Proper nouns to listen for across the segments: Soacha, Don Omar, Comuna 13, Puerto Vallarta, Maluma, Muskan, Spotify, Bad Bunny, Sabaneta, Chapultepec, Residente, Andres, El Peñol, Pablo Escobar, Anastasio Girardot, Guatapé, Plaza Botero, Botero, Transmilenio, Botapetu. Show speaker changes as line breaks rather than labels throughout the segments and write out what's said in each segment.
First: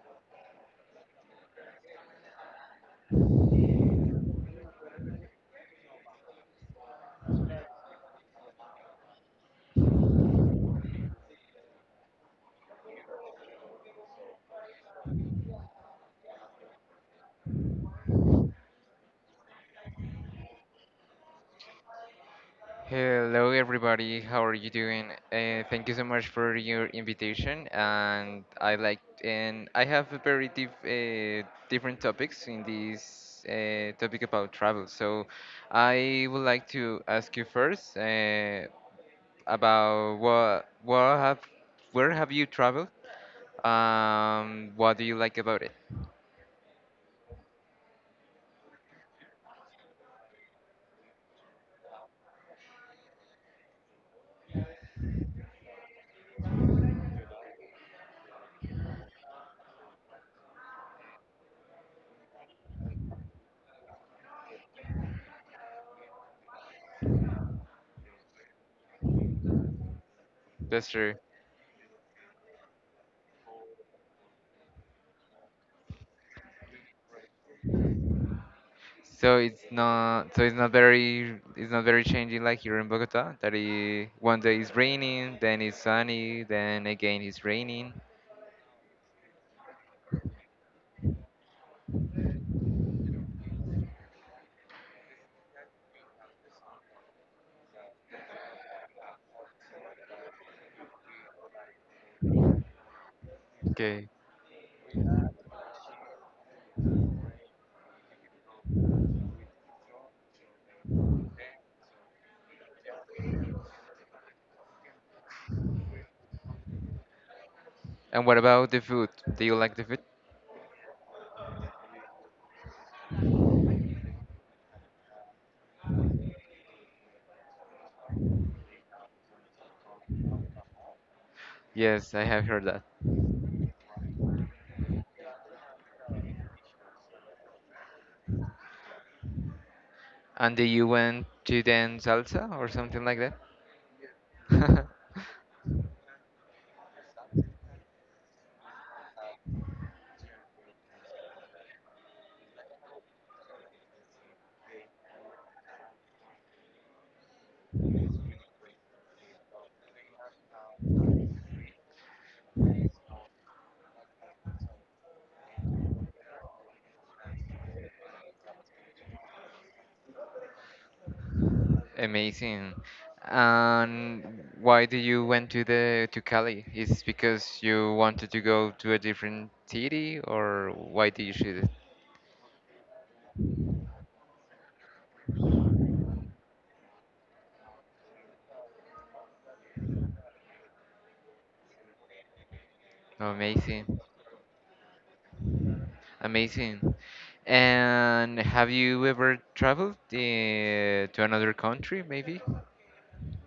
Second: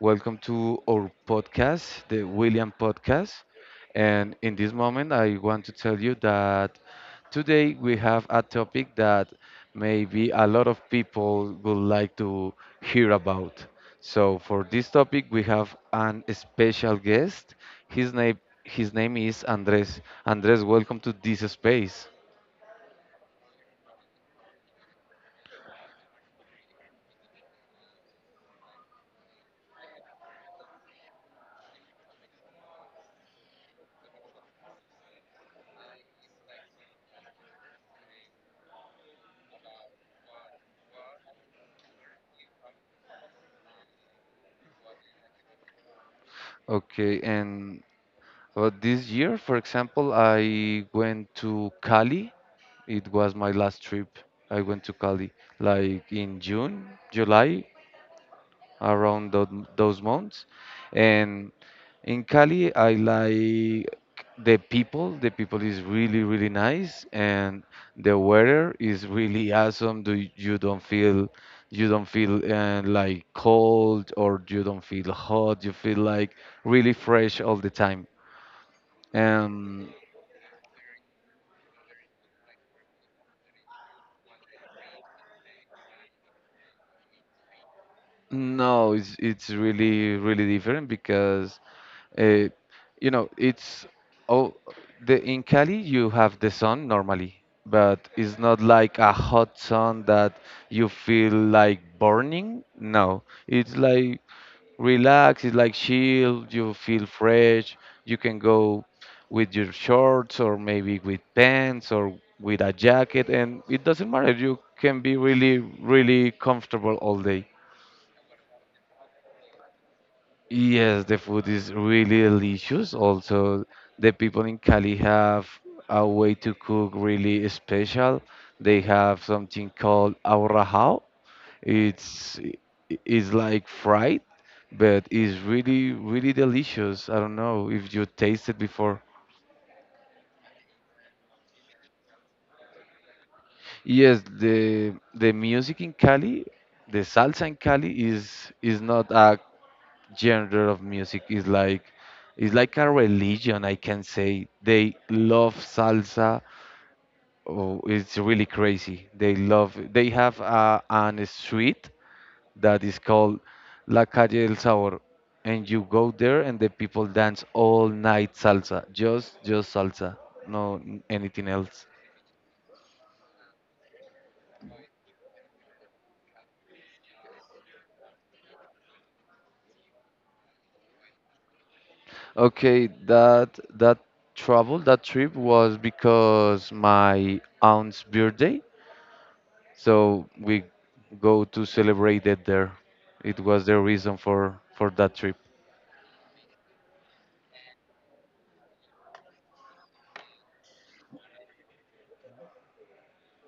Welcome to our podcast, the William Podcast. And in this moment, I want to tell you that today we have a topic that maybe a lot of people would like to hear about. So, for this topic, we have an special guest. His name is Andres. Andres, welcome to this space.
Hello, everybody. How are you doing? Thank you so much for your invitation. And I like and I have a different topics in this topic about travel. So I would like to ask you first about what have where have you traveled? What do you like about it?
Okay, and but this year, for example, I went to Cali. It was my last trip. I went to Cali like in June, July, around those months. And in Cali, I like the people. The people is really, really nice, and the weather is really awesome. Do
Bester?
you don't feel like cold or you don't feel hot. You feel like really fresh all the time. Um,
It's not very changing like here in Bogota that, it, one day it's raining, then it's sunny, then again it's raining.
No, it's really really different because uh, you know it's oh the in Cali you have the sun normally, but it's not like a hot sun that you feel like burning. No, it's
Okay.
like relax, it's like chill, you feel fresh, you can go with your shorts or maybe with pants or with a jacket and it doesn't matter. You can be really really comfortable all day.
And what about the food? Do you like the food?
Yes, the food is really delicious. Also, the people in Cali have a way to cook really special. They have something called aurajao.
Yes, I
It's
have
i-
heard that.
it's like fried, but it's really really delicious. I don't know if you tasted before.
And do you went to dance salsa or something like that?
Yes, the the music in Cali, the salsa in Cali is not a genre of music, is like it's like a religion. I can say they love salsa. Oh, it's really crazy. They love, they have a, an street that is called la calle del sabor, and you go there and the people dance all night salsa, just salsa, no anything else.
Amazing. And why do you went to the to Cali? Is because you wanted to go to a different city, or why did you choose it?
Okay, that travel, that trip was because my aunt's birthday. So we go to celebrate it there. It was the
Amazing.
reason for that trip.
Amazing. And have you ever traveled to another country, maybe?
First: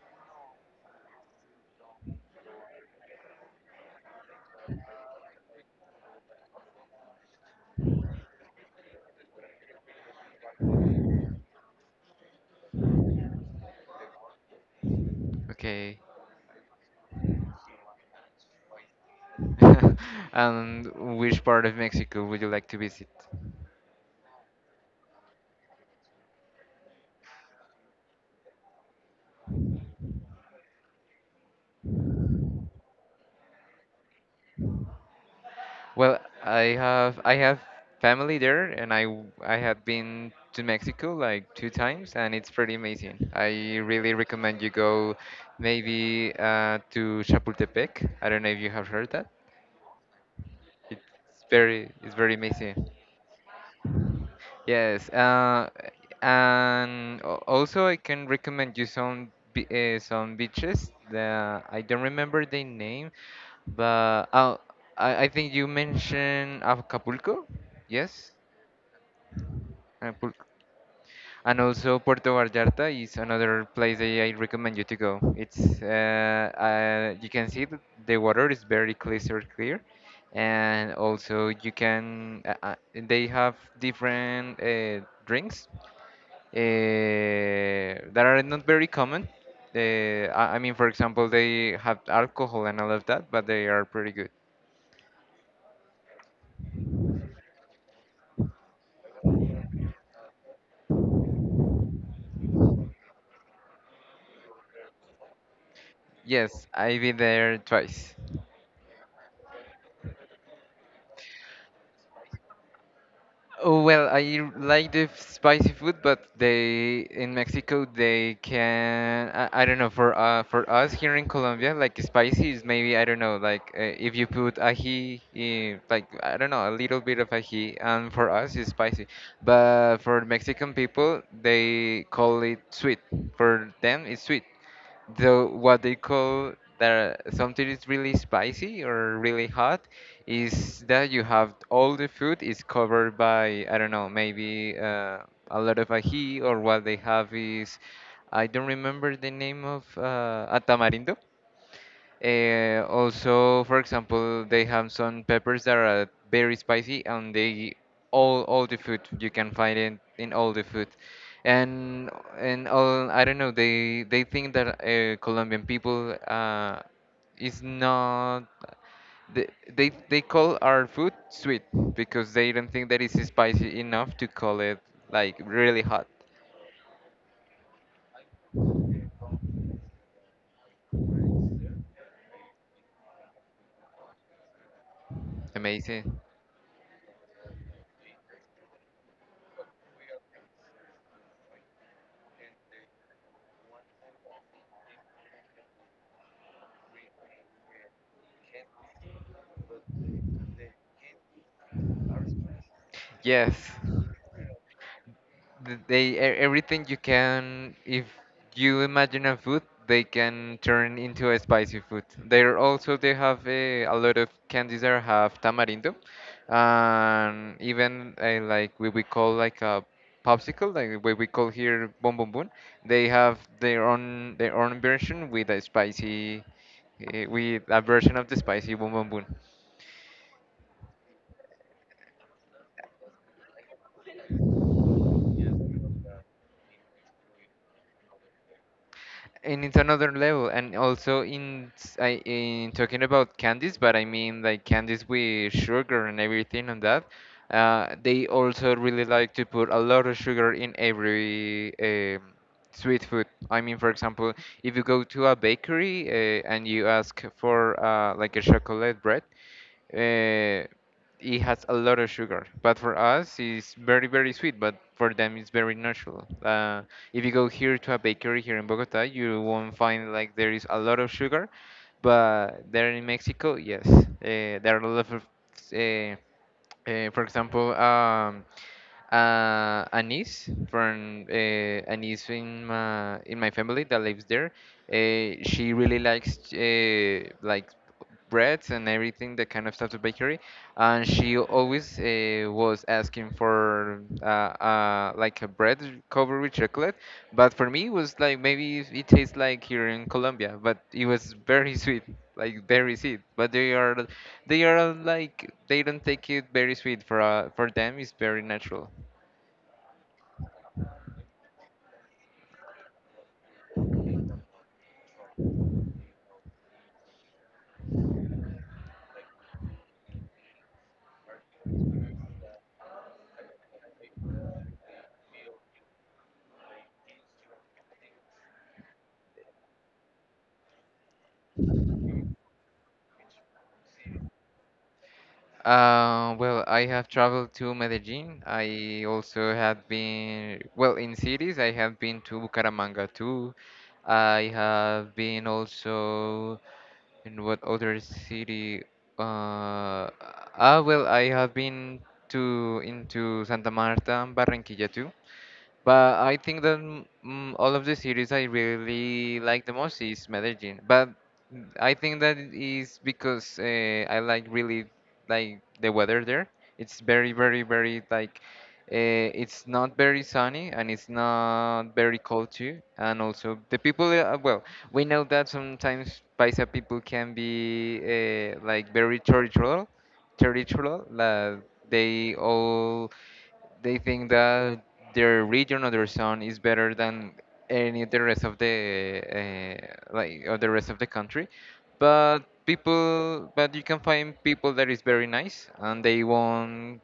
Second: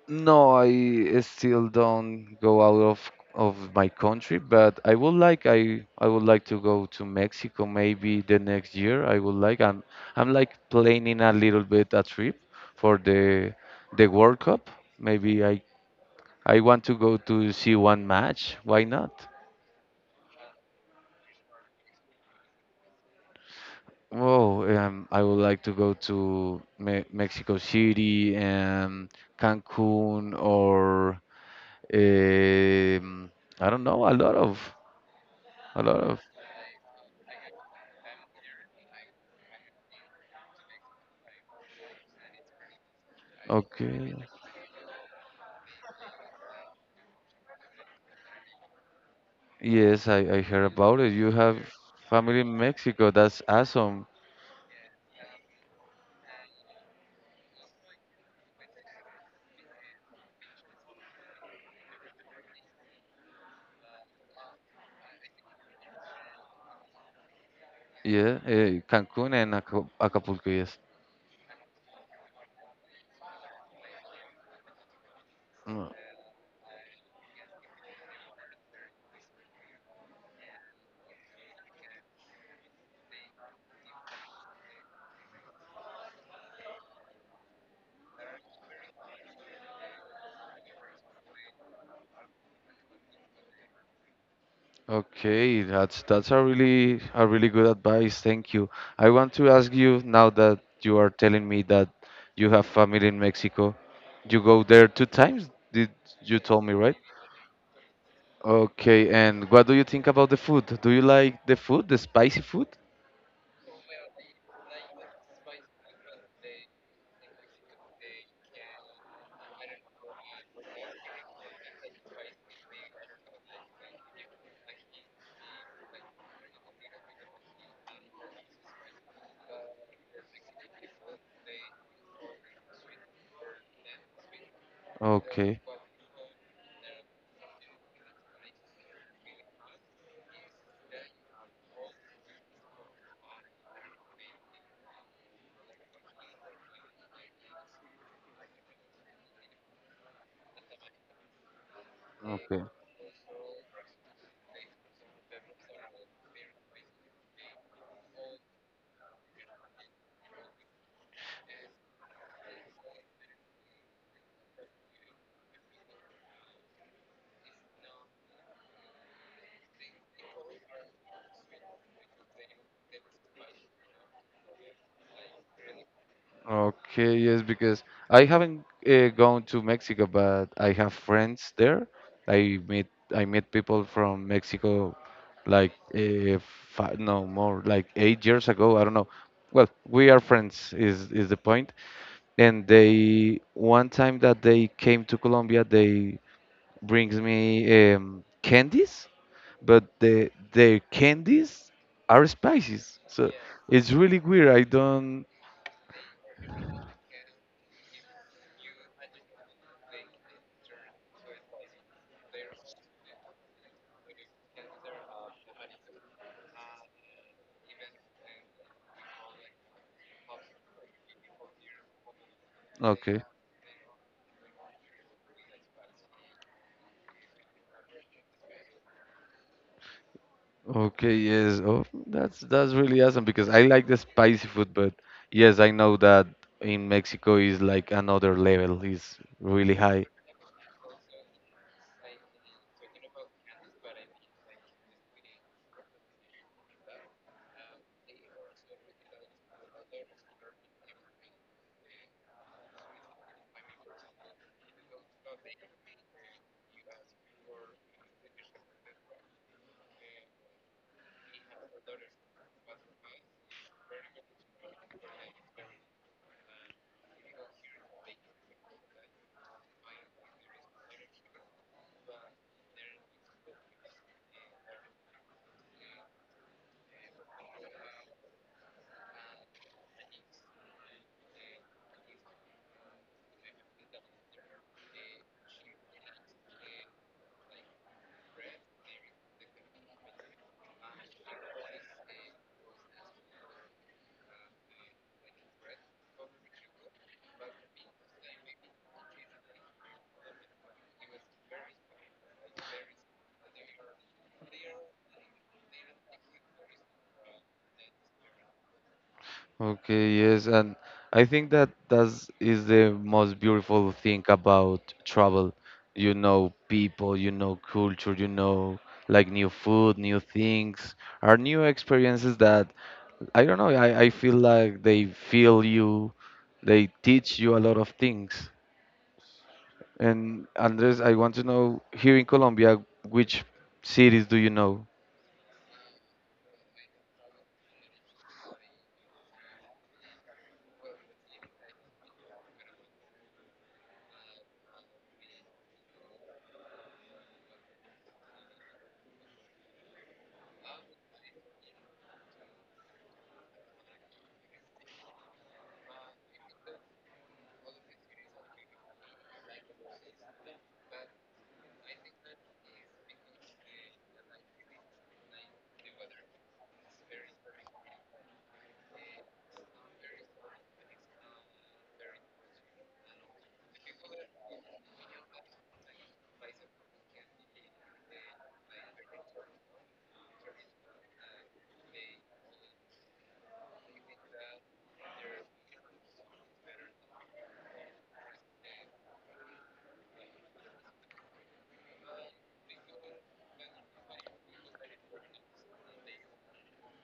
No, I still don't go out of my country, but I would like, I would like to go to Mexico maybe the next year. I would like, I'm like planning a little bit a trip for the World Cup. Maybe I
Okay.
I want to go to see one match. Why not?
And which part of Mexico would you like to visit?
Oh, I would like to go to Me Mexico City and Cancun, or um, I don't know, a lot of, a lot
Well,
of.
I have family there, and I have been to Mexico like two times, and it's pretty amazing. I
Okay.
really recommend you go maybe to Chapultepec. I don't know if you have heard that.
Yes, I heard about it. You have
It's very
family in
amazing.
Mexico. That's awesome.
Yes, and also I can recommend you some beaches. The I don't remember the name, but oh, I think you mentioned Acapulco. Yes,
Yeah, Cancun and Acapulco, yes.
and also Puerto Vallarta is another place that I recommend you to go. It's
Mm.
you can see that the water is clear, and also you can they have different drinks uh, that are not very common. I mean, for example, they have alcohol and all of that, but they are pretty good.
Okay, that's a really, a really good advice. Thank you. I want to ask you now that you are telling me that you have family in Mexico. You go there two times, did you told
Yes,
me, right?
I've been there twice.
Okay, and what do you think about the food? Do you like the food, the spicy food?
Oh, well, like the spicy food, but they in Mexico they can I don't know. For for us here in Colombia, like, spicy is maybe I don't know, like, if you put ají in, like, I don't know, a little bit of ají, and for us it's spicy, but for Mexican people they call it sweet. For them it's sweet. The
Okay.
what they call that something is really spicy or really hot is that you have all the food is covered by I don't know, maybe a lot of ají, or what they have is I don't remember the name of a tamarindo.
Okay.
Also, for example, they have some peppers that are very spicy, and they all the food you can find it in all the food, and and all I don't know. They think that Colombian people is not. They, they they call our food sweet because they don't think that it's spicy enough to call it like really hot.
Okay, yes, because I haven't gone to Mexico, but I have friends there. I meet I met people from Mexico like
Amazing.
five, no, more like 8 years ago. I don't know. Well, we are friends, is the point. And they, one time that they came to Colombia, they brings me candies, but the their candies are spices. So
Yes.
it's really weird. I don't.
They everything you can. If you imagine a food, they can turn into a spicy food. There also they have a lot of candies that have tamarindo, and even like we call like a popsicle, like what we call here boom boom boom, they
Okay.
have their own version with a spicy with a version of the spicy boom boom boom.
Okay, yes. Oh, that's really awesome because I like the spicy food, but yes, I know that in Mexico is like another level, is
And
really
it's
high.
another level, and also in talking about candies, but I mean like candies with sugar and everything. And that they also really like to put a lot of sugar in every sweet food. I mean, for example, if you go to a bakery and you ask for like a chocolate bread, uh, it has a lot of sugar. But for us, it's very, very sweet. But for them, it's very natural. If you go here to a bakery here in Bogota, you won't find like there is a lot of sugar. But there in Mexico, yes, there are a lot of, uh, for example, a niece from a niece in my family that lives there. She really likes like breads and everything, that kind of stuff, the bakery. And she always was asking for like a bread covered with chocolate. But for me, it was like maybe it it tastes like here in Colombia, but it was very sweet, like very sweet. But they are they don't take it very sweet for them. It's very natural.
Okay, yes, and I think that that's is the most beautiful thing about travel. You know people, you know culture, you know like new food, new things, are new experiences that I don't know, I feel like they feel you, they teach you a lot of things. And Andres, I want to know here in Colombia, which cities do you know?
Well, I have traveled to Medellin. I also have been, well, in cities, I have been to Bucaramanga too. I have been also in what other city? Uh, well, I have been to into Santa Marta and Barranquilla too. But I think that all of the series I really like the most is Medellin. But I think that is because I like really like the weather there. It's very like it's not very sunny and it's not very cold too. And also the people, well, we know that sometimes Paisa people can be like very territorial, territorial. Like they all they think that their region or their zone is better than any of the rest of the like or the rest of the country, but you can find people that is very nice and they won't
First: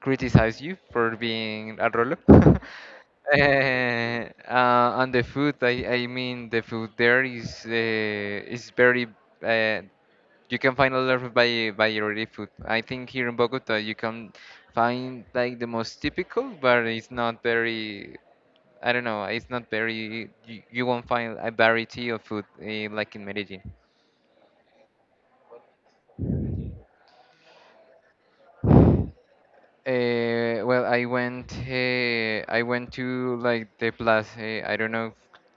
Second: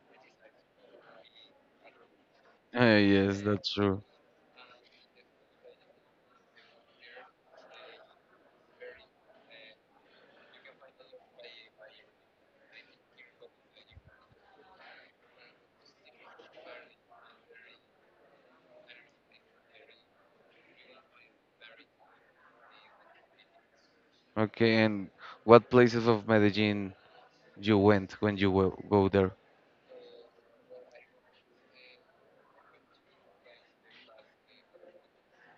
criticize you for being a roll.
Yes, that's true.
On the food, I mean, the food there is very uh, you can find a lot of by variety food. I think here in Bogota you can find like the most typical, but it's not very. I don't know. It's not very. You won't find a variety of food like in Medellin.
Okay, and what places of Medellin you went when you go there?
Well, I went to like the plaza. I don't know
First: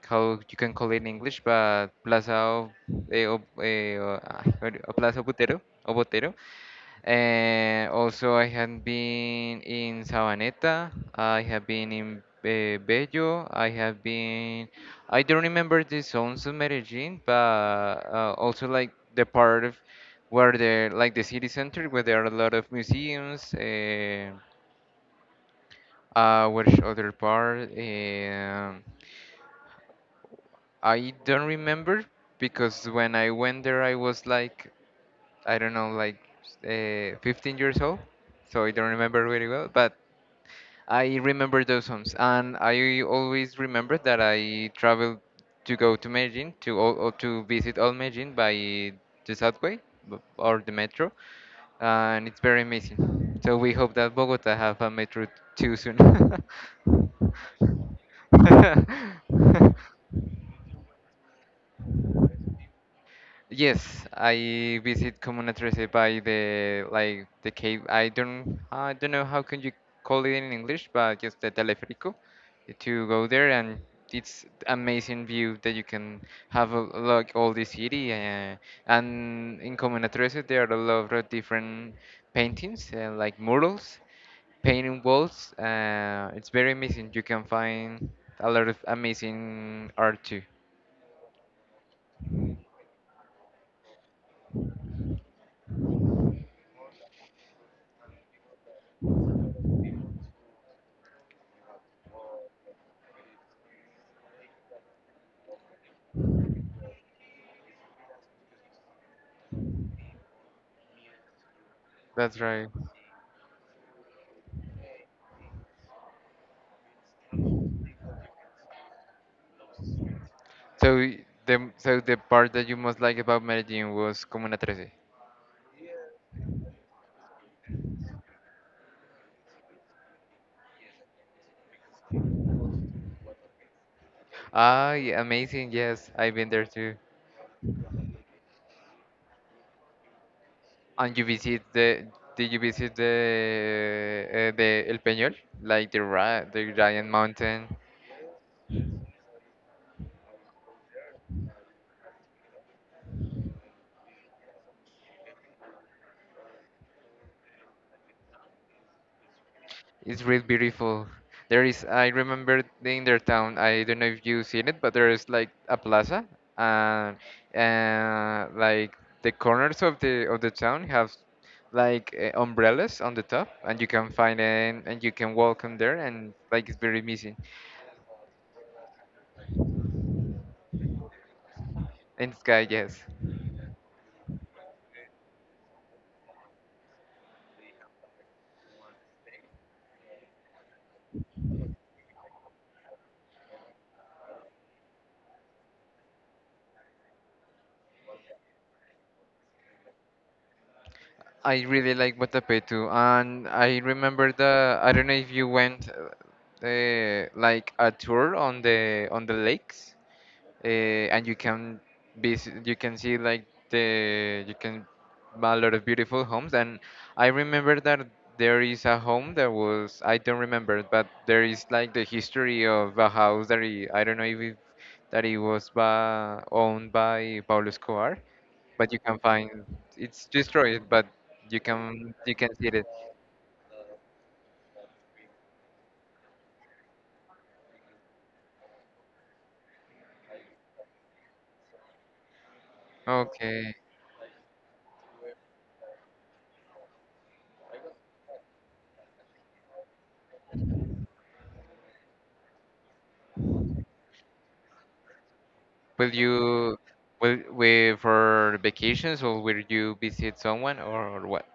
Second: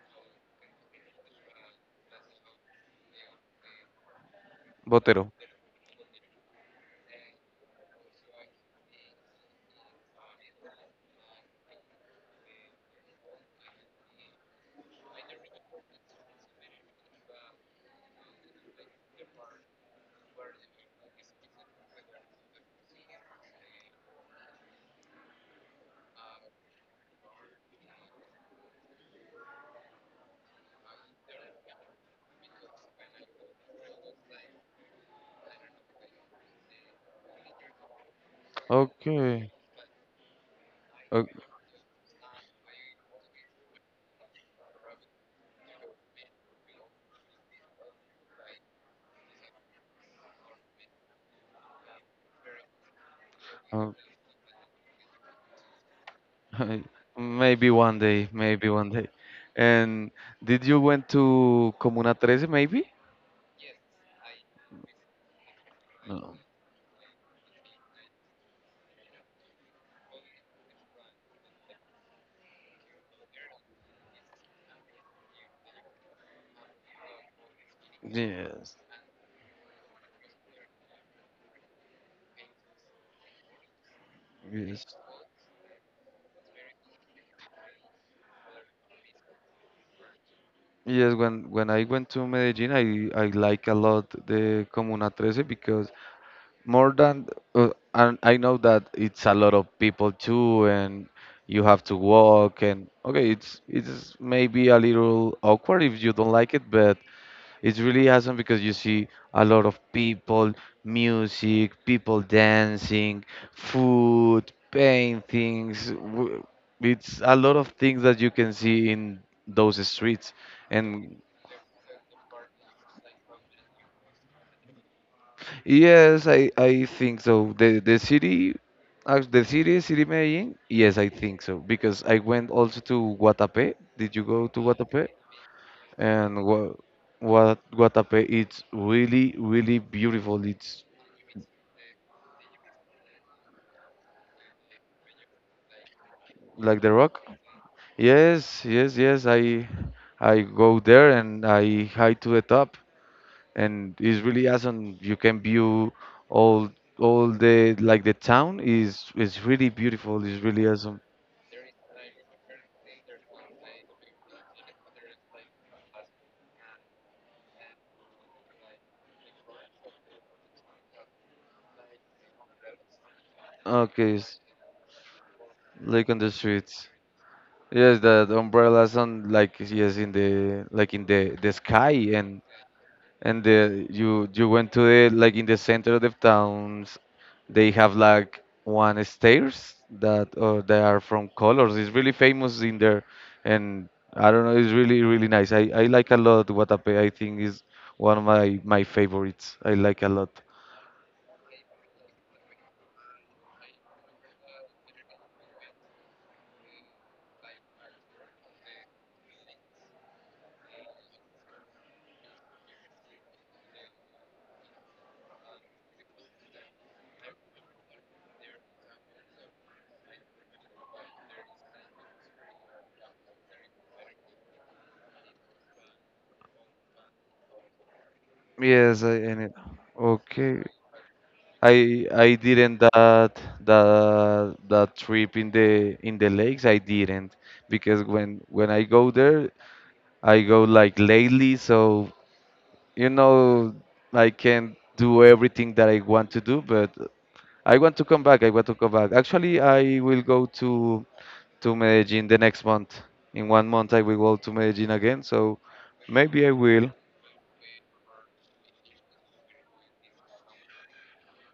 how you can call it in English, but Plaza of, Plaza
Botero.
Botero, o Botero. And also, I have been in Sabaneta. I have been in Bello. I have been. I don't remember the zones of Medellin, but also like the part of where the like the city center, where there are a lot of museums. Which other part? I don't remember because when I went there, I was like I don't know, like 15 years old, so I don't remember really
Okay.
well, but I
O-
remember those homes, and I always remember that I traveled to go to Medellin to all, or to visit all Medellin by the subway or the metro, and it's very amazing. So we hope
o-
that Bogota have a metro too soon.
Maybe one day, maybe one day. And did you went to Comuna 13 maybe?
Yes, I visit Comuna 13 by
No.
the like the cave. I don't know how can you call it in English, but just the teleférico to go there, and it's amazing view that you can have a look all the city
Yes.
and in Comuna 13 there are a lot of different paintings like murals,
Yes.
painting walls. It's very amazing. You can find a lot of amazing art too.
Yes, when I went to Medellin, I like a lot the Comuna 13 because more than uh, and I know that it's a lot of people too, and you have to walk and okay, it's maybe a little awkward if you don't like it, but it's really awesome because you see a lot of people, music, people
That's right.
dancing, food, paintings, it's a lot of things that you can see in those streets
So
and
the part that you most like about Medellin was Comuna 13.
yes, I think so. The city, the city, city Medellin. Yes, I think so because I went also to Guatapé. Did you go to
Ah,
Guatapé?
yeah, amazing. Yes, I've
And
been there too.
what Guatapé? It's really really beautiful. It's
And you visit the Did you visit the El Peñol, like the ra the
like the
giant
rock.
mountain?
Yes, yes, yes. I go there and I hike to the top, and it's really awesome. You can view all all the, like, the town is really
It's
beautiful. It's
really
really awesome.
beautiful. There is, I remember in their town, I don't know if you've seen it, but there is like a plaza, and like the corners of the town have like umbrellas on the top, and you can
Okay,
find it, and you can walk on there,
like on the
and like it's
streets.
very amazing.
Yes, that umbrellas on, like, yes, in the like in the sky,
In the sky, yes.
and the, you went to the, like, in the center of the towns. They have like one stairs that, or they are from colors. It's really famous in there, and I don't know. It's really really nice. I like a lot Guatapé. I think is one of my my favorites. I like a lot.
I really like Botapetu, and I remember the. I don't know if you went, like a tour on the lakes, and you can be you can see like the you can a lot of beautiful homes, and I remember that there is a home that was I don't remember, but there is like the history of a house that he, I don't know if it, that it was by, owned by Pablo Escobar, but you
Yes, I,
can
and
find
it,
it's
okay.
destroyed, but
I I
you can see
didn't
it.
that, that that trip in the lakes. I didn't because when I go there, I go like lately, so you know
Okay.
I can do everything that I want to do. But I want to come back. I want to come back. Actually, I will go to Medellin the next month. In 1 month, I will go to Medellin again. So
Will
maybe I
you
will,
will we for vacations, or will you visit someone, or what?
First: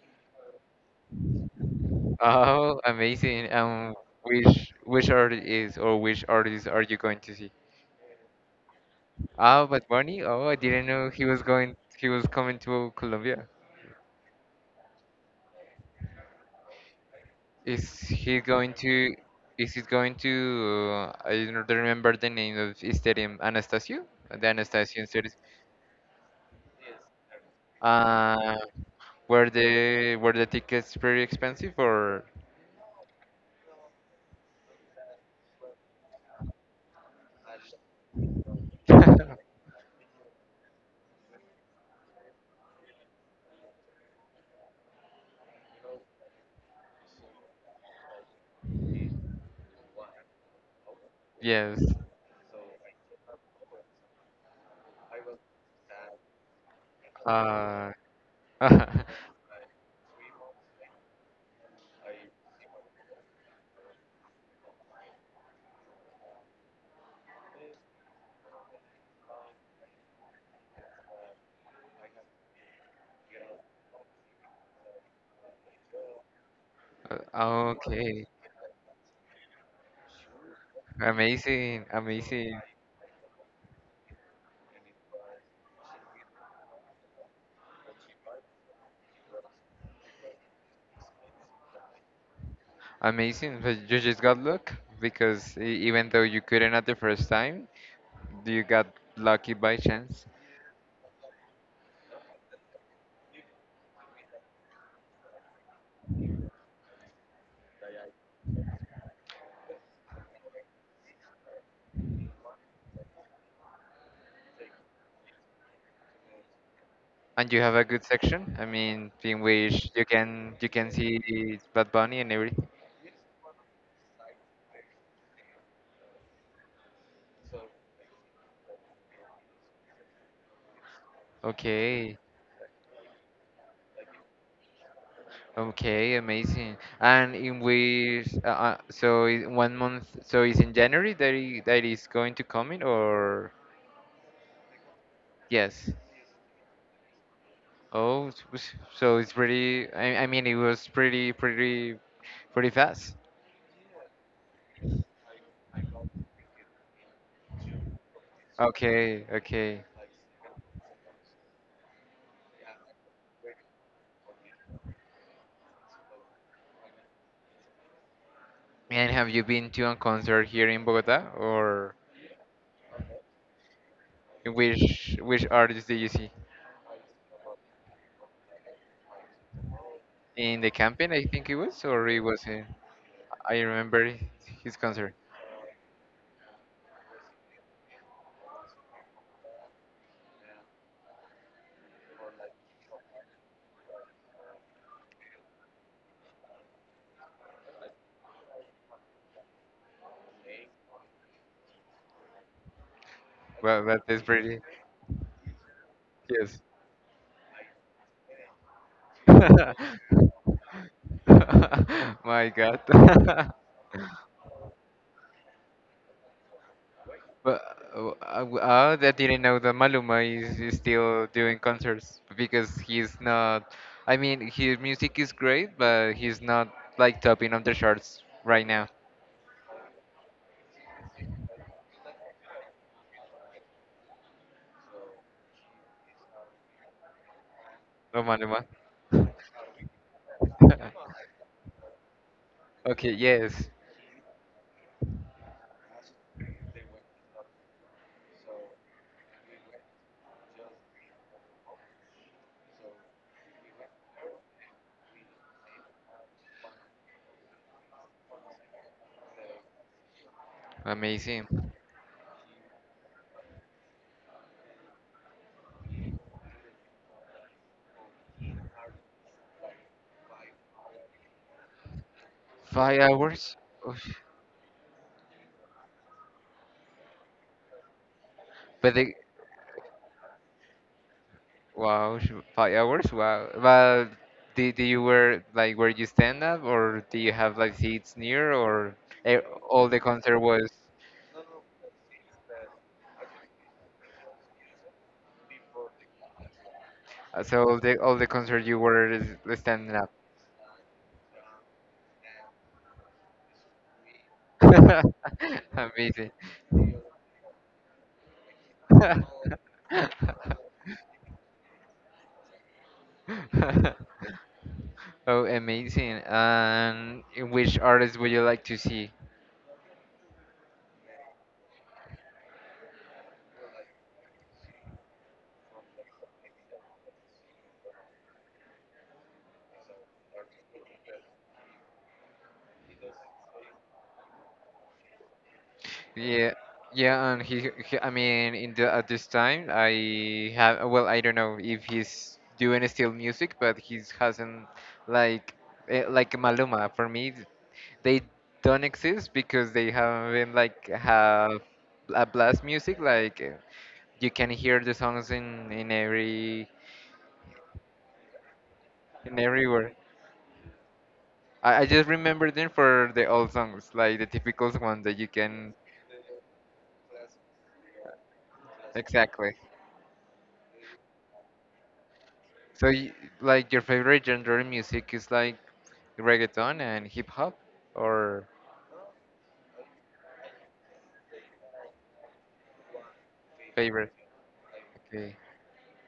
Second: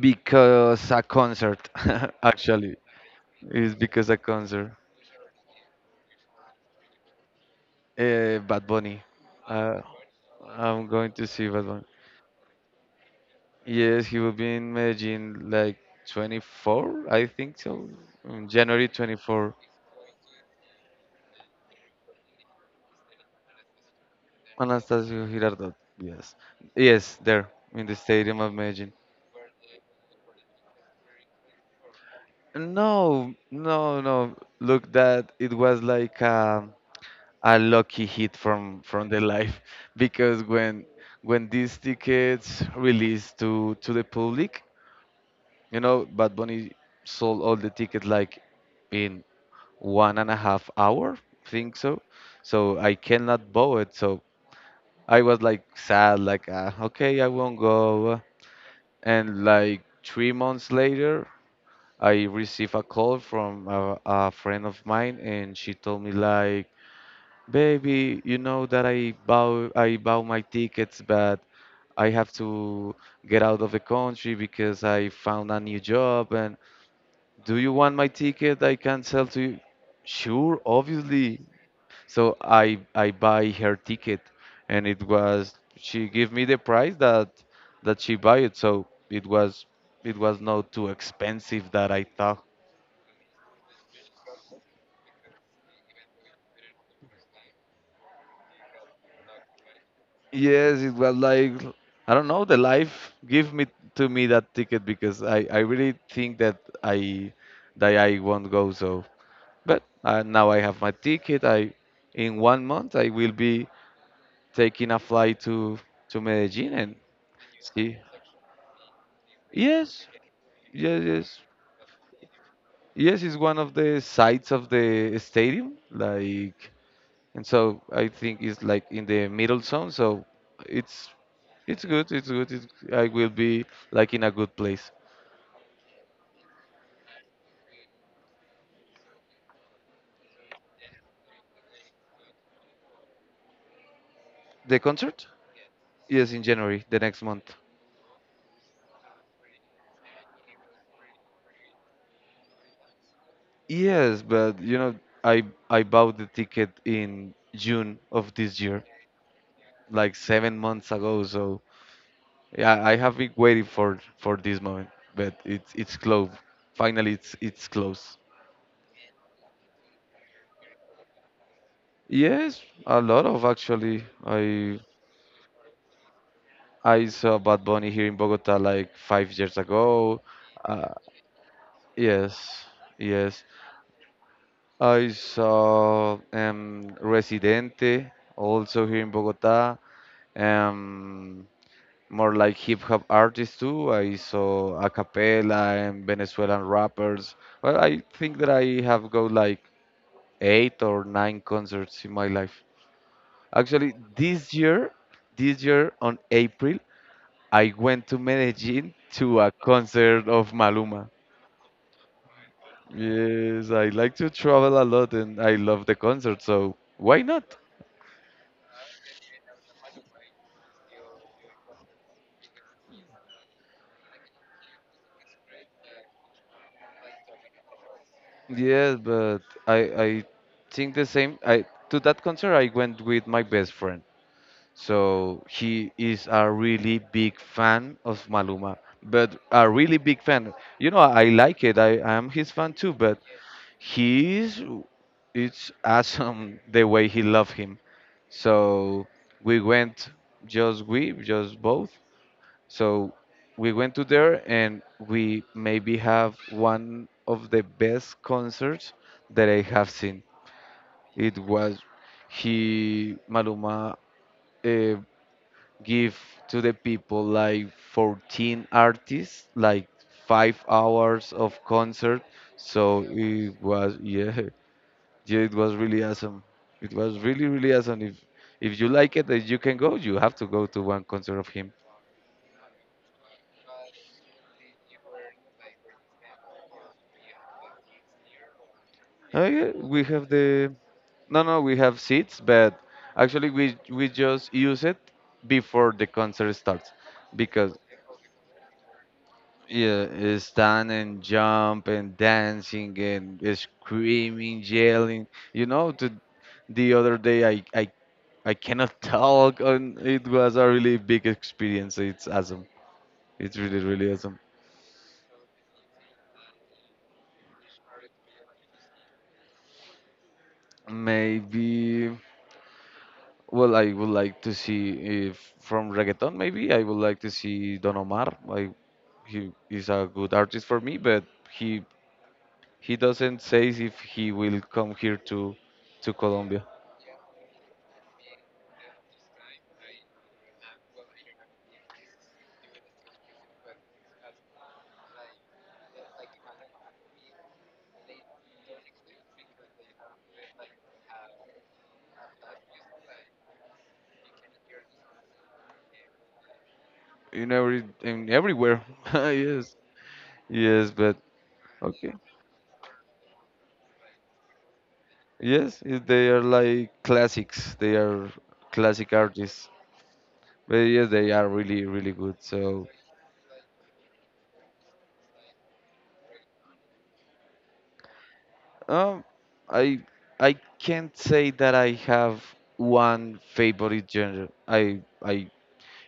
because a concert. Actually,
Oh, amazing.
it's because a concert.
Which artist is or which artist are you going to see?
Bad Bunny.
Ah,
Uh,
Bad Bunny? Oh, I
I'm
didn't
going
know
to see Bad Bunny.
he was coming to Colombia.
Yes, he will be in Medellin like 24, I think so.
Is he
Um,
going
January
to
24.
is he going to I don't remember the name of his stadium, Anastasio? The Anastasio
Anastasio
stadium.
Girardot. Yes. Yes, there in the stadium of
Uh,
Medellin.
were the tickets pretty expensive or?
No, no, no. Look, that it was like a lucky hit from the life because when these tickets released to the public, you know, Bad Bunny sold all the tickets like in one and a half hour, think
Yes.
so. So I cannot bow it. So I was like sad, like okay, I won't
Uh,
go. And like 3 months later, I received a call from a friend of mine, and she told me like, baby, you know that I bow my tickets, but I have to get out of the country because I found a new job, and do you want my
okay.
ticket? I can sell to you. Sure, obviously.
Amazing,
So
amazing,
I buy her ticket, and it was, she gave me the price that that she buy it. So it was not too expensive that I thought.
amazing. But you just got luck because even though you couldn't at the first time, you got lucky by chance.
Yes, it was like I don't know. The life give me to me that ticket because I really think that I, that I won't go. So, but now I have my ticket. I, in 1 month I will be taking a flight to Medellin and
And you have a
see.
good section. I mean, in which
Yes,
you can
yes, yes,
see Bad Bunny and everything.
yes. It's one of the sides of the stadium, like, and so I think it's like in the middle zone. So it's it's good.
Okay.
It's good. It's, I will be like in a good place.
Okay, amazing. And in which, 1 month, so it's in January that that is going to come in, or
The concert?
yes?
Yes, in January, the next month.
Oh, so it's pretty. I mean, it was pretty, pretty, pretty fast.
Yes, but you know, I I bought the ticket in June of this year,
Okay, okay.
like 7 months ago. So yeah, I have been waiting for this moment, but it's close. Finally, it's close.
And have you been to a concert here in Bogota, or
Yes, a lot of, actually. I
which artist did you see?
I saw Bad Bunny here in Bogota like 5 years ago.
In the
Uh,
camping, I think it was, or it was
yes,
in.
yes.
I remember his
I
concert.
saw Residente also here in Bogota. Um, more like hip hop artists too. I saw a cappella and Venezuelan rappers. Well, I think that I have go like 8 or 9 concerts in my life.
Well,
Actually,
that is pretty.
this year on
Yes.
April, I went to Medellin to a concert of Maluma.
My God.
Yes, I like to travel a lot and I love the concert, so why not?
But I didn't know that Maluma is still doing concerts because he's not. I mean, his music is great, but he's not like topping of the charts right now.
Yes, but I think the same. I, to that concert I went with my best friend. So he is a really big fan
Oh,
of
Maluma.
Maluma, but a really big fan. You know, I like it. I am his fan too,
Okay,
but
yes.
he is, it's awesome the way he loved him, so we went, just we just both, so we went to there and we maybe have one of the best concerts that I have seen. It
Amazing.
was, he, Maluma, uh, give to the people like 14 artists, like 5 hours of concert,
Five
so
hours?
it was
Oof.
yeah. Yeah, it was really awesome. It was really, really awesome. If you
But the,
like it, if you can go, you have to go to one concert of him.
Wow, 5 hours. Wow. But did you were like where you stand up, or do you have like seats near, or
Oh
eh,
yeah,
all the
we have
concert
the
was
no, no, we have seats, but actually we just use it before the concert starts
so
because
all the concert you was standing
yeah,
up.
stand and jump and dancing and screaming, yelling. You know, to
Amazing.
The other day I cannot talk, and it was a really big experience. It's awesome. It's really, really awesome.
Oh, amazing. And which artist would you like to see?
Maybe, well, I would like to see if from reggaeton. Maybe I would like to see Don Omar. Like, he is a good artist for me, but he he doesn't say if he will come here to
Yeah,
Colombia.
yeah, and he I mean, in the at this time, I have, well, I don't know if he's doing still music, but he's hasn't like, like Maluma. For me, they don't exist because they haven't like have a blast music. Like you can hear the songs in every
In everywhere.
in
Yes.
everywhere.
Yes, but
I just
okay.
remember them for the old songs, like the typical ones that you can
Yes, they are like classics. They are classic
exactly.
artists. But yes, they are really, really good.
So,
So
y like your favorite genre of music is like reggaeton and hip hop, or
Um, I I can't say that I have one favorite
favorite?
genre.
Okay.
I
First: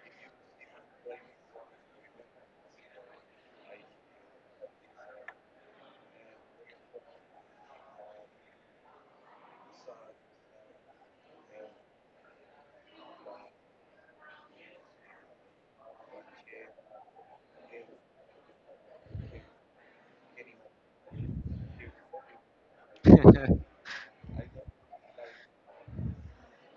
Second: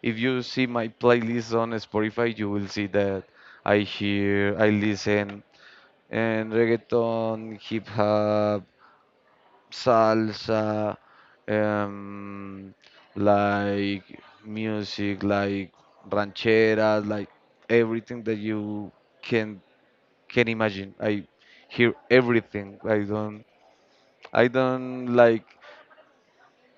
if you see my playlist on Spotify, you will see that I hear, I listen, and reggaeton, hip hop, salsa, um, like music, like rancheras, like everything that you can imagine. I hear everything. I don't. I don't like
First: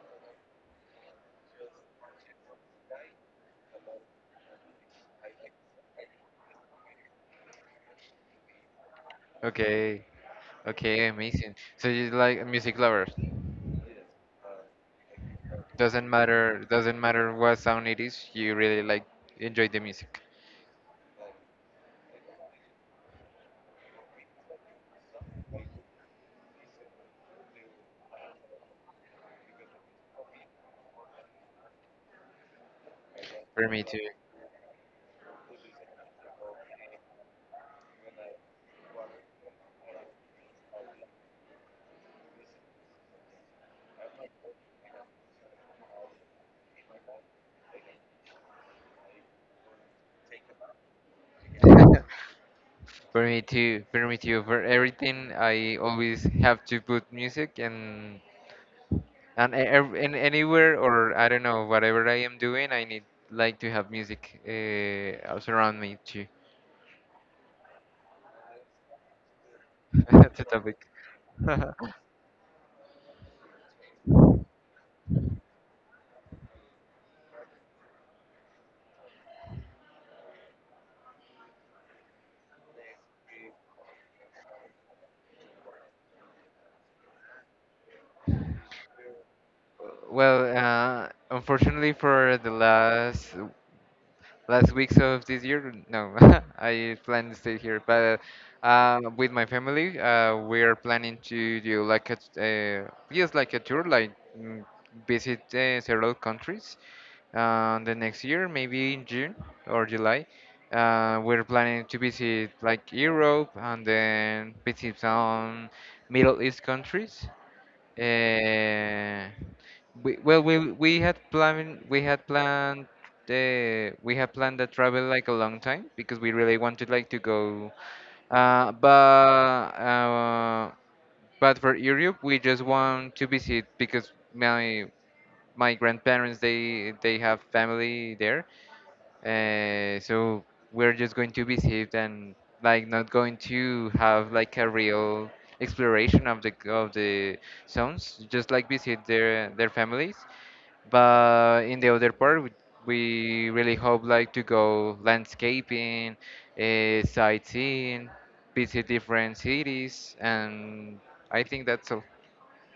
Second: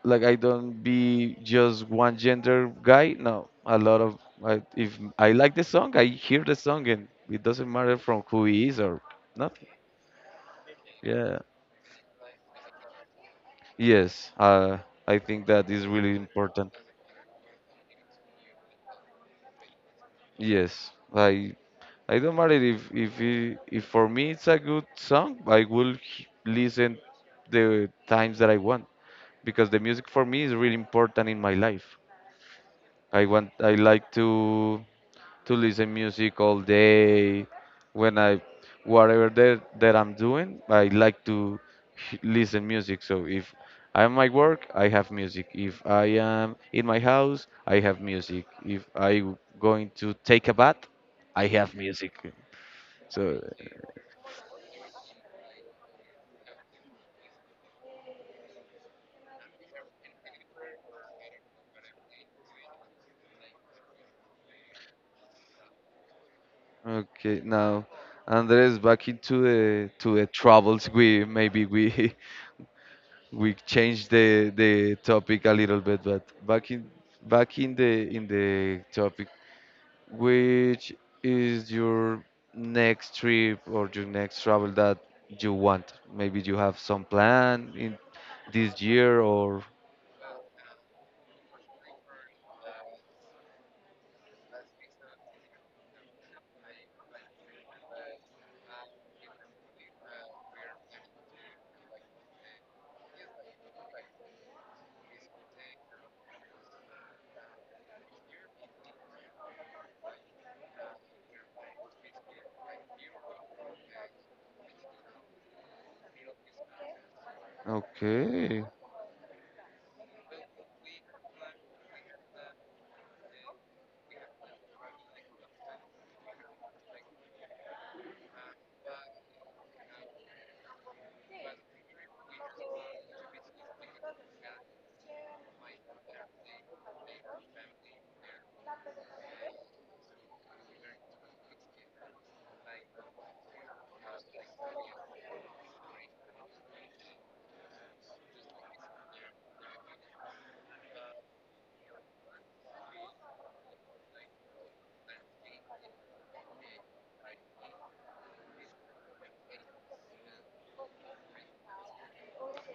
I don't be just one gender guy. No, a lot of. If I like the song, I hear the song, and it doesn't matter from who he is or nothing.
Okay. Okay.
Yeah.
Amazing. So you like a music lovers.
Yes. I think that is
Doesn't
really
matter.
important.
Doesn't matter what sound it is. You really like enjoy the music.
Yes. I don't matter if for me it's a good song, I will listen the times that I want, because the music for me is really important in my life.
For
I
me
like
too.
to listen music all day. When I whatever that I'm doing, I like to listen music. So if I'm at work, I have music. If I am in my house, I have music. If I going to take a bath, I have music. So
For me too. For me too. For everything, I always have to put music and and anywhere or I don't know whatever I am doing, I need like to have music surround me too.
okay, now, Andres, back into the
The topic.
troubles. We maybe we we changed the topic a little bit, but back in the topic. Which is your next trip or your next travel that you want? Maybe you have some plan in this year, or.
Well, unfortunately for the last weeks of this year. No, I plan to stay here, but with my family, we're planning to do like a yes, like a tour, like mm, visit several countries. The next year, maybe in June or July, we're planning to visit like Europe and then visit some Middle East countries.
Okay.
Uh, we, well, we we had planned we had planned we had planned the travel like a long time because we really wanted like to go, uh, but uh, but for Europe we just want to visit because my grandparents they have family there, so we're just going to visit and like not going to have like a real exploration of the zones, just like visit their families. But in the other part, we really hope like to go landscaping, sightseeing, visit different cities, and I think that's all.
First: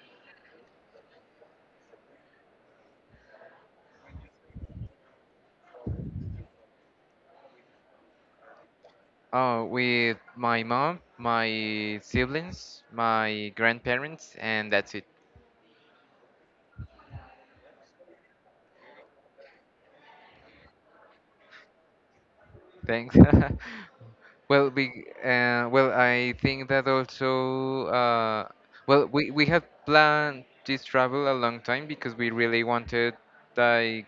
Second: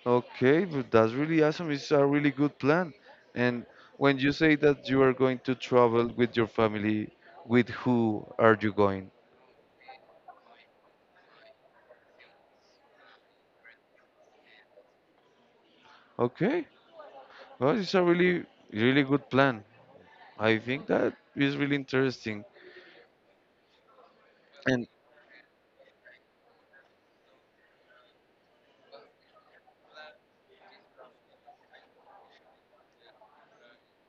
Okay, but that's really awesome. It's a really good plan. And when you say that you are going to travel with your family, with who are you going?
Oh, with my mom, my siblings, my grandparents, and that's it.
Okay. Well, it's a really, really good plan. I think that is really interesting.
Thanks. Well,
And
I think that also, we had planned this travel a long time because we really wanted like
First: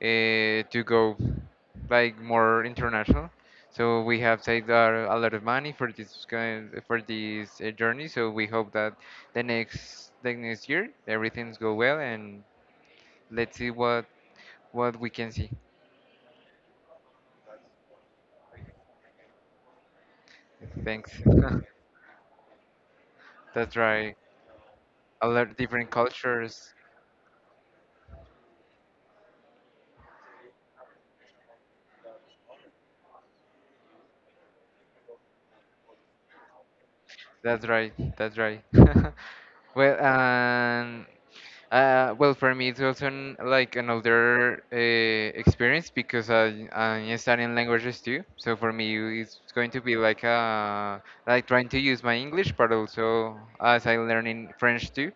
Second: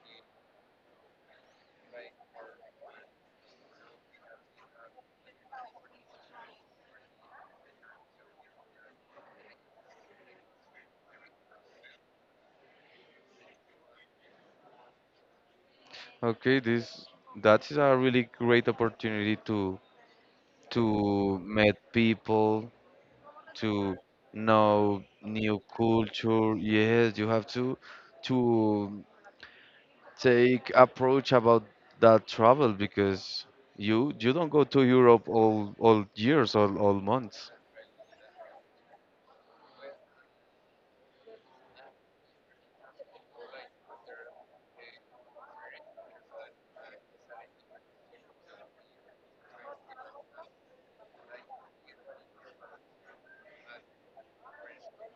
to go like more international. So we have saved a lot of money for this kind for this journey. So we hope that the next year everything's go well and let's see what we can see.
Okay, this that is a really great opportunity to
Thanks.
meet people,
That's
to
right.
know
A lot of
new
different
culture.
cultures.
Yes, you have to take approach about that travel, because you don't go to Europe all years all months.
That's right. That's right. Well, and for me, it's also like another experience because I'm studying languages too. So for me, it's going to be like trying to use my English, but also as I learning French too.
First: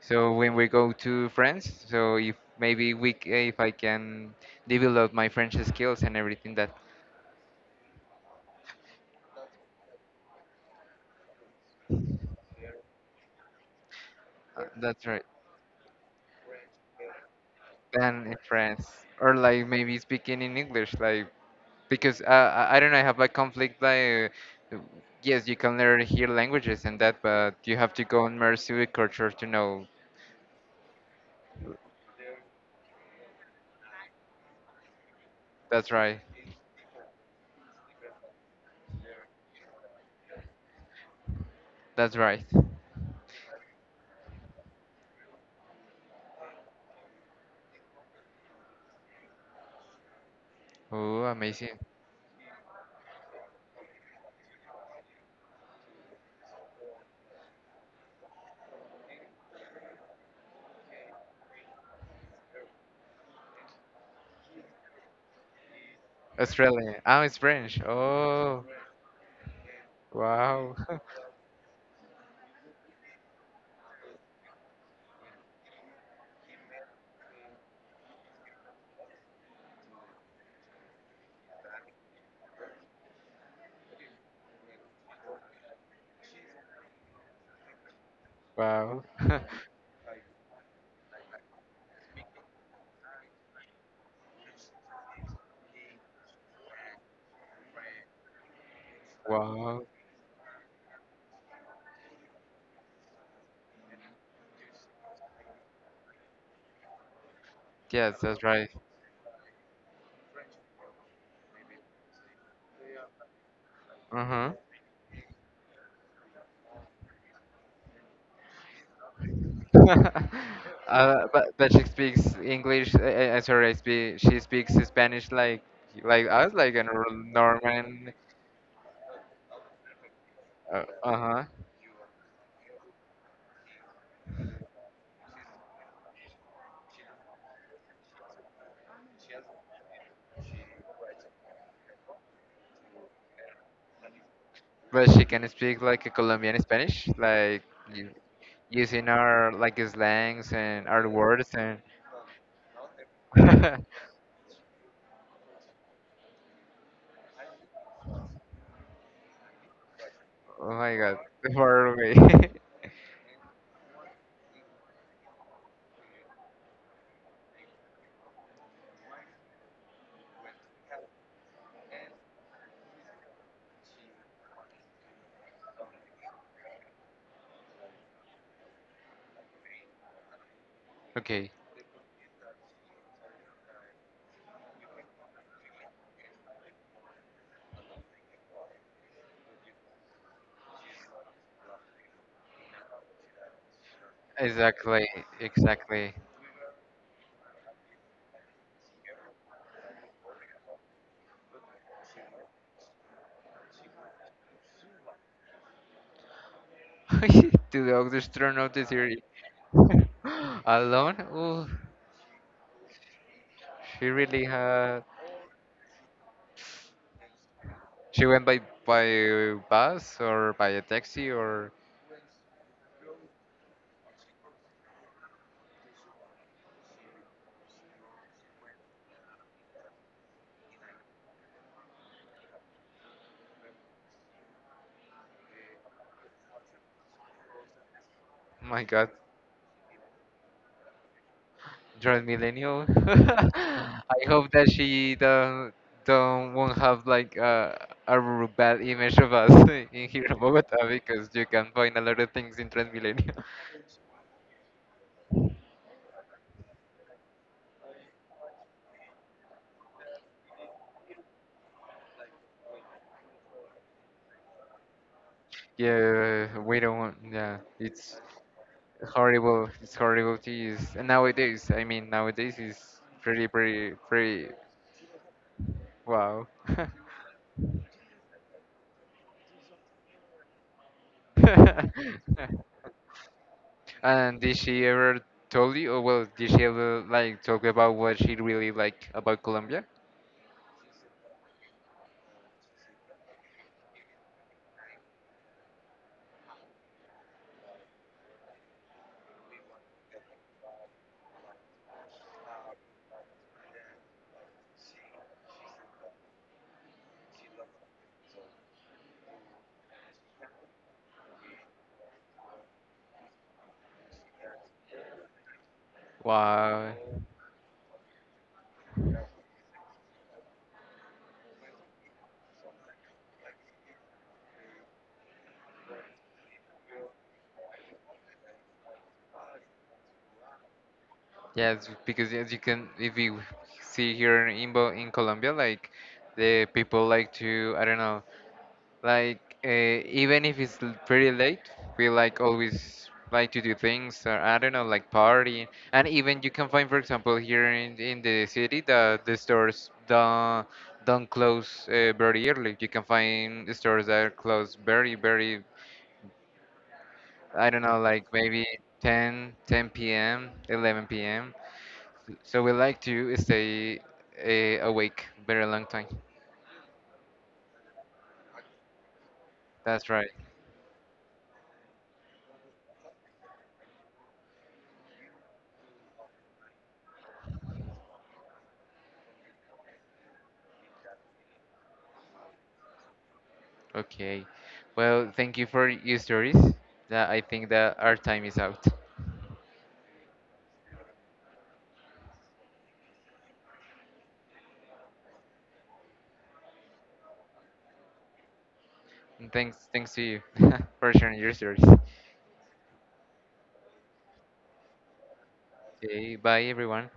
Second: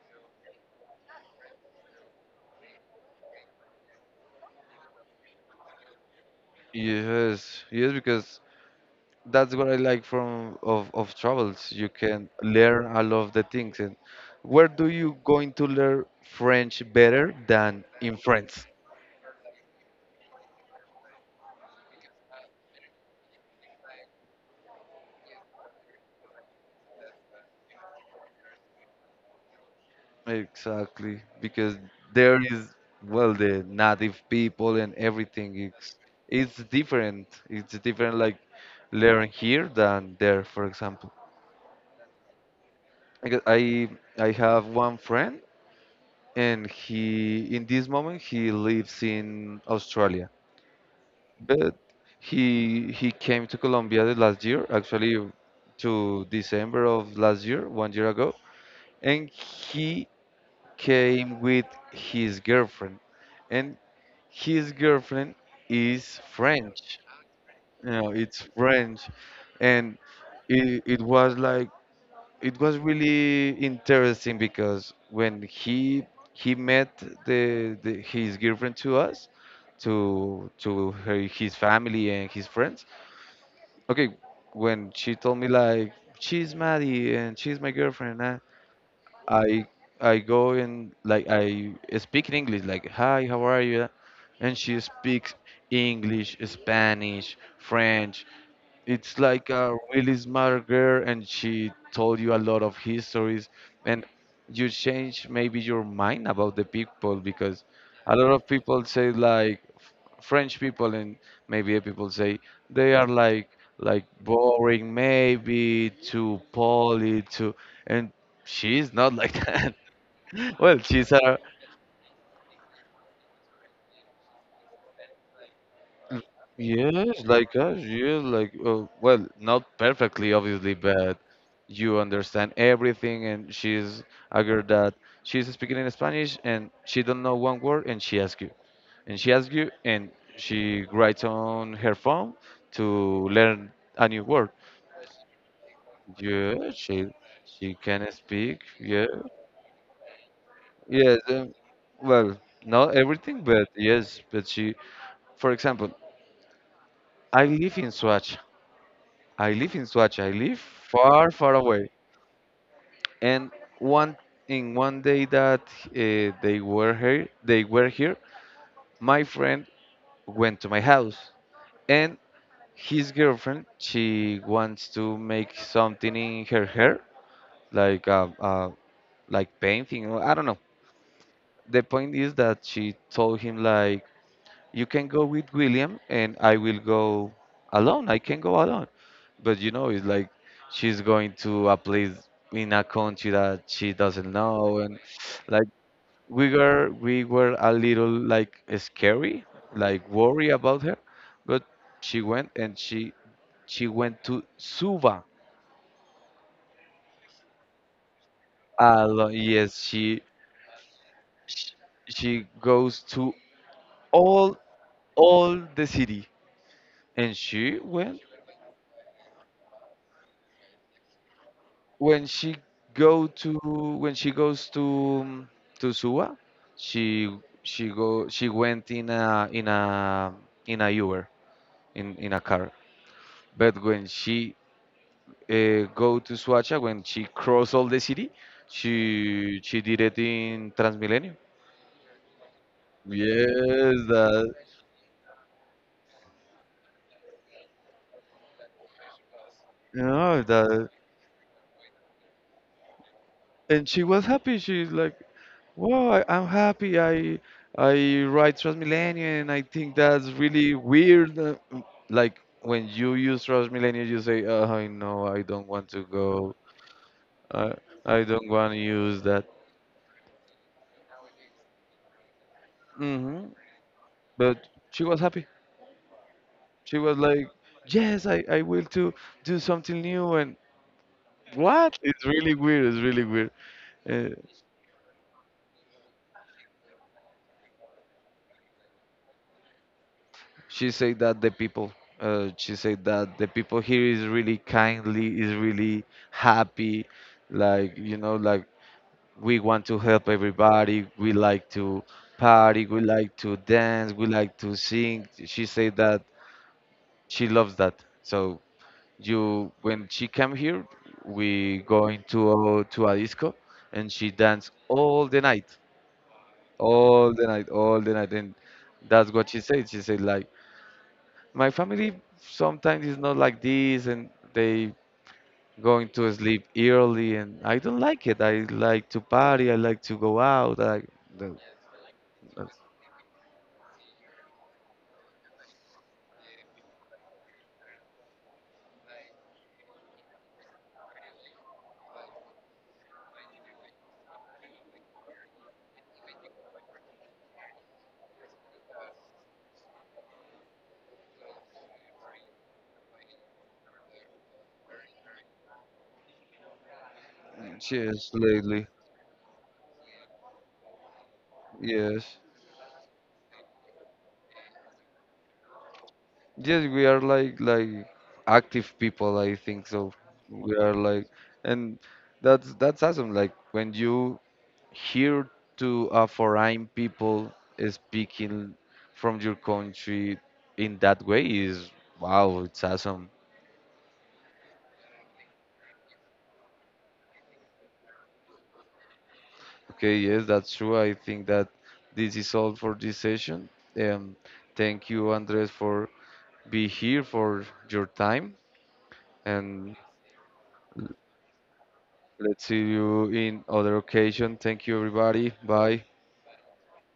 So when we go to France, so if maybe if I can develop my French skills and everything that
Yes, yes, because that's what I like of travels. You can learn a lot of the things. And where do
that's
you
right.
going to learn French better than in
Than in
France?
France, or like maybe speaking in English, like because I don't know, I have a conflict like. uh, Yes, you can learn here languages and that, but you have to go immerse with culture to know.
Exactly, because there is, well, the native people and everything.
That's
It's
right.
it's different. It's different, like learn here than there, for example.
That's right.
Because I have one friend, and he in this moment he lives in Australia.
Oh,
But
amazing.
he came to Colombia the last year, actually to December of last year, one year ago, and he came with his girlfriend, and his girlfriend is French.
Australia. Oh, it's French.
It's
Oh,
French, and
wow.
it, it was like, it was really interesting, because when he met the his girlfriend to us, to her, his family and his friends. Okay, when she told me like, she's Maddie and she's my girlfriend. uh,
Wow.
I I go, and like, I speak in English like, hi, how are you? And she speaks English, Spanish, French. It's like a
Wow.
really smart girl, and she told you a lot of histories, and you change maybe your mind about the people, because a
Yes,
lot
that's
of
right.
people say like french people, and maybe people say they are like
Uh-huh.
boring, maybe too poly too, and she's not like that. Well she's a
But she speaks English. Sorry, I speak. She speaks Spanish
Mm.
like us, like a
Yes, like us.
Norman.
Yes, like, well, not perfectly, obviously,
Uh
but
huh.
you understand everything. And she's a girl that she's speaking in Spanish, and she don't know one word, and she asks you, and she asks you, and she writes on her phone to learn a new word.
But she can speak like a Colombian
Yeah,
Spanish,
she
like
she can
u-
speak. Yeah,
using our like slangs and our
yes.
words and.
Well, not
Oh
everything, but yes, but she, for example, I live in Swatch, I live in Soacha. I live
my God,
far, far
far
away.
away.
And one one day that they were here, they were here. My friend went to my house, and his girlfriend, she wants to make something in her hair, like, painting, or I don't know.
Okay,
The point is that she told him like, you can go with William and I will go alone. I can go alone. But it's like she's going to a place in a country that she doesn't know, and
exactly,
like,
exactly.
we were a little like scary, like worry about her. But she went, and she went to Suva.
Two the just turn out the theory.
Yes, she
Alone? Ooh,
she goes to
she really
all
had.
all the city, and she went
She went by bus or by a taxi or
when she go to when she goes to Suwa. She she go she went in a Uber, in a car. But when she go to Suacha, when she cross all the city,
oh my God,
she did it in Transmilenio.
you're a millennial.
Yes,
I hope
that,
that she don't won't have like a bad image of us in here in
no,
Bogota
that,
because you can find a lot of things in Transmilenio.
and she was happy. She's like, well, I'm happy. I ride Transmilenio, and I think that's really weird. Like when you use Transmilenio, you say, oh, I know, I don't want to go.
Yeah, we don't want. Yeah,
I
it's
I don't want to use that.
horrible. It's horrible to use and nowadays. I mean, nowadays is
hmm
pretty pretty pretty
But she was happy.
wow.
She was like, yes, I will to do something new. And what? It's really weird. It's really weird. Uh,
And did she ever told you, or well, did she ever like talk about what she really like about Colombia?
She said that the people, she said that the people here is really kindly, is really happy. Like, like we want to help everybody. We like to party. We like to dance. We like to sing. She said that she loves that. So when she came here, we going to to a disco, and she danced all the night,
Wow.
all the night, all the night. And that's what she said. She said like, my family sometimes is not like this, and they going to sleep early, and I don't like it. I like to party. I like to go out. That,
Yes, because as you
that's,
can, if you see here in in Colombia, like the people like to, I don't know, like uh, even if it's pretty late, we like always like to do things. Or, I don't know, like party, and even you can find, for example, here in the city, that the stores don't close very early. You can find stores that are closed very very. I don't know, like
Yes,
maybe
lately.
10 p.m. 11 p.m.
Yes.
So we like to stay awake very long time.
Yes, we are like active people, I think
That's
so.
right.
We are like and that's awesome. Like when you hear to a foreign people speaking from your country in that way, is wow, it's awesome.
Okay. Well, thank you for your stories. That I think that our time is out.
Okay, yes, that's true. I think that this is all for this session. Um, thank you, Andres, for be here for your time,
And
and
thanks to you for sharing your stories.
let's see you in other occasion. Thank you, everybody. Bye.
Okay, bye everyone.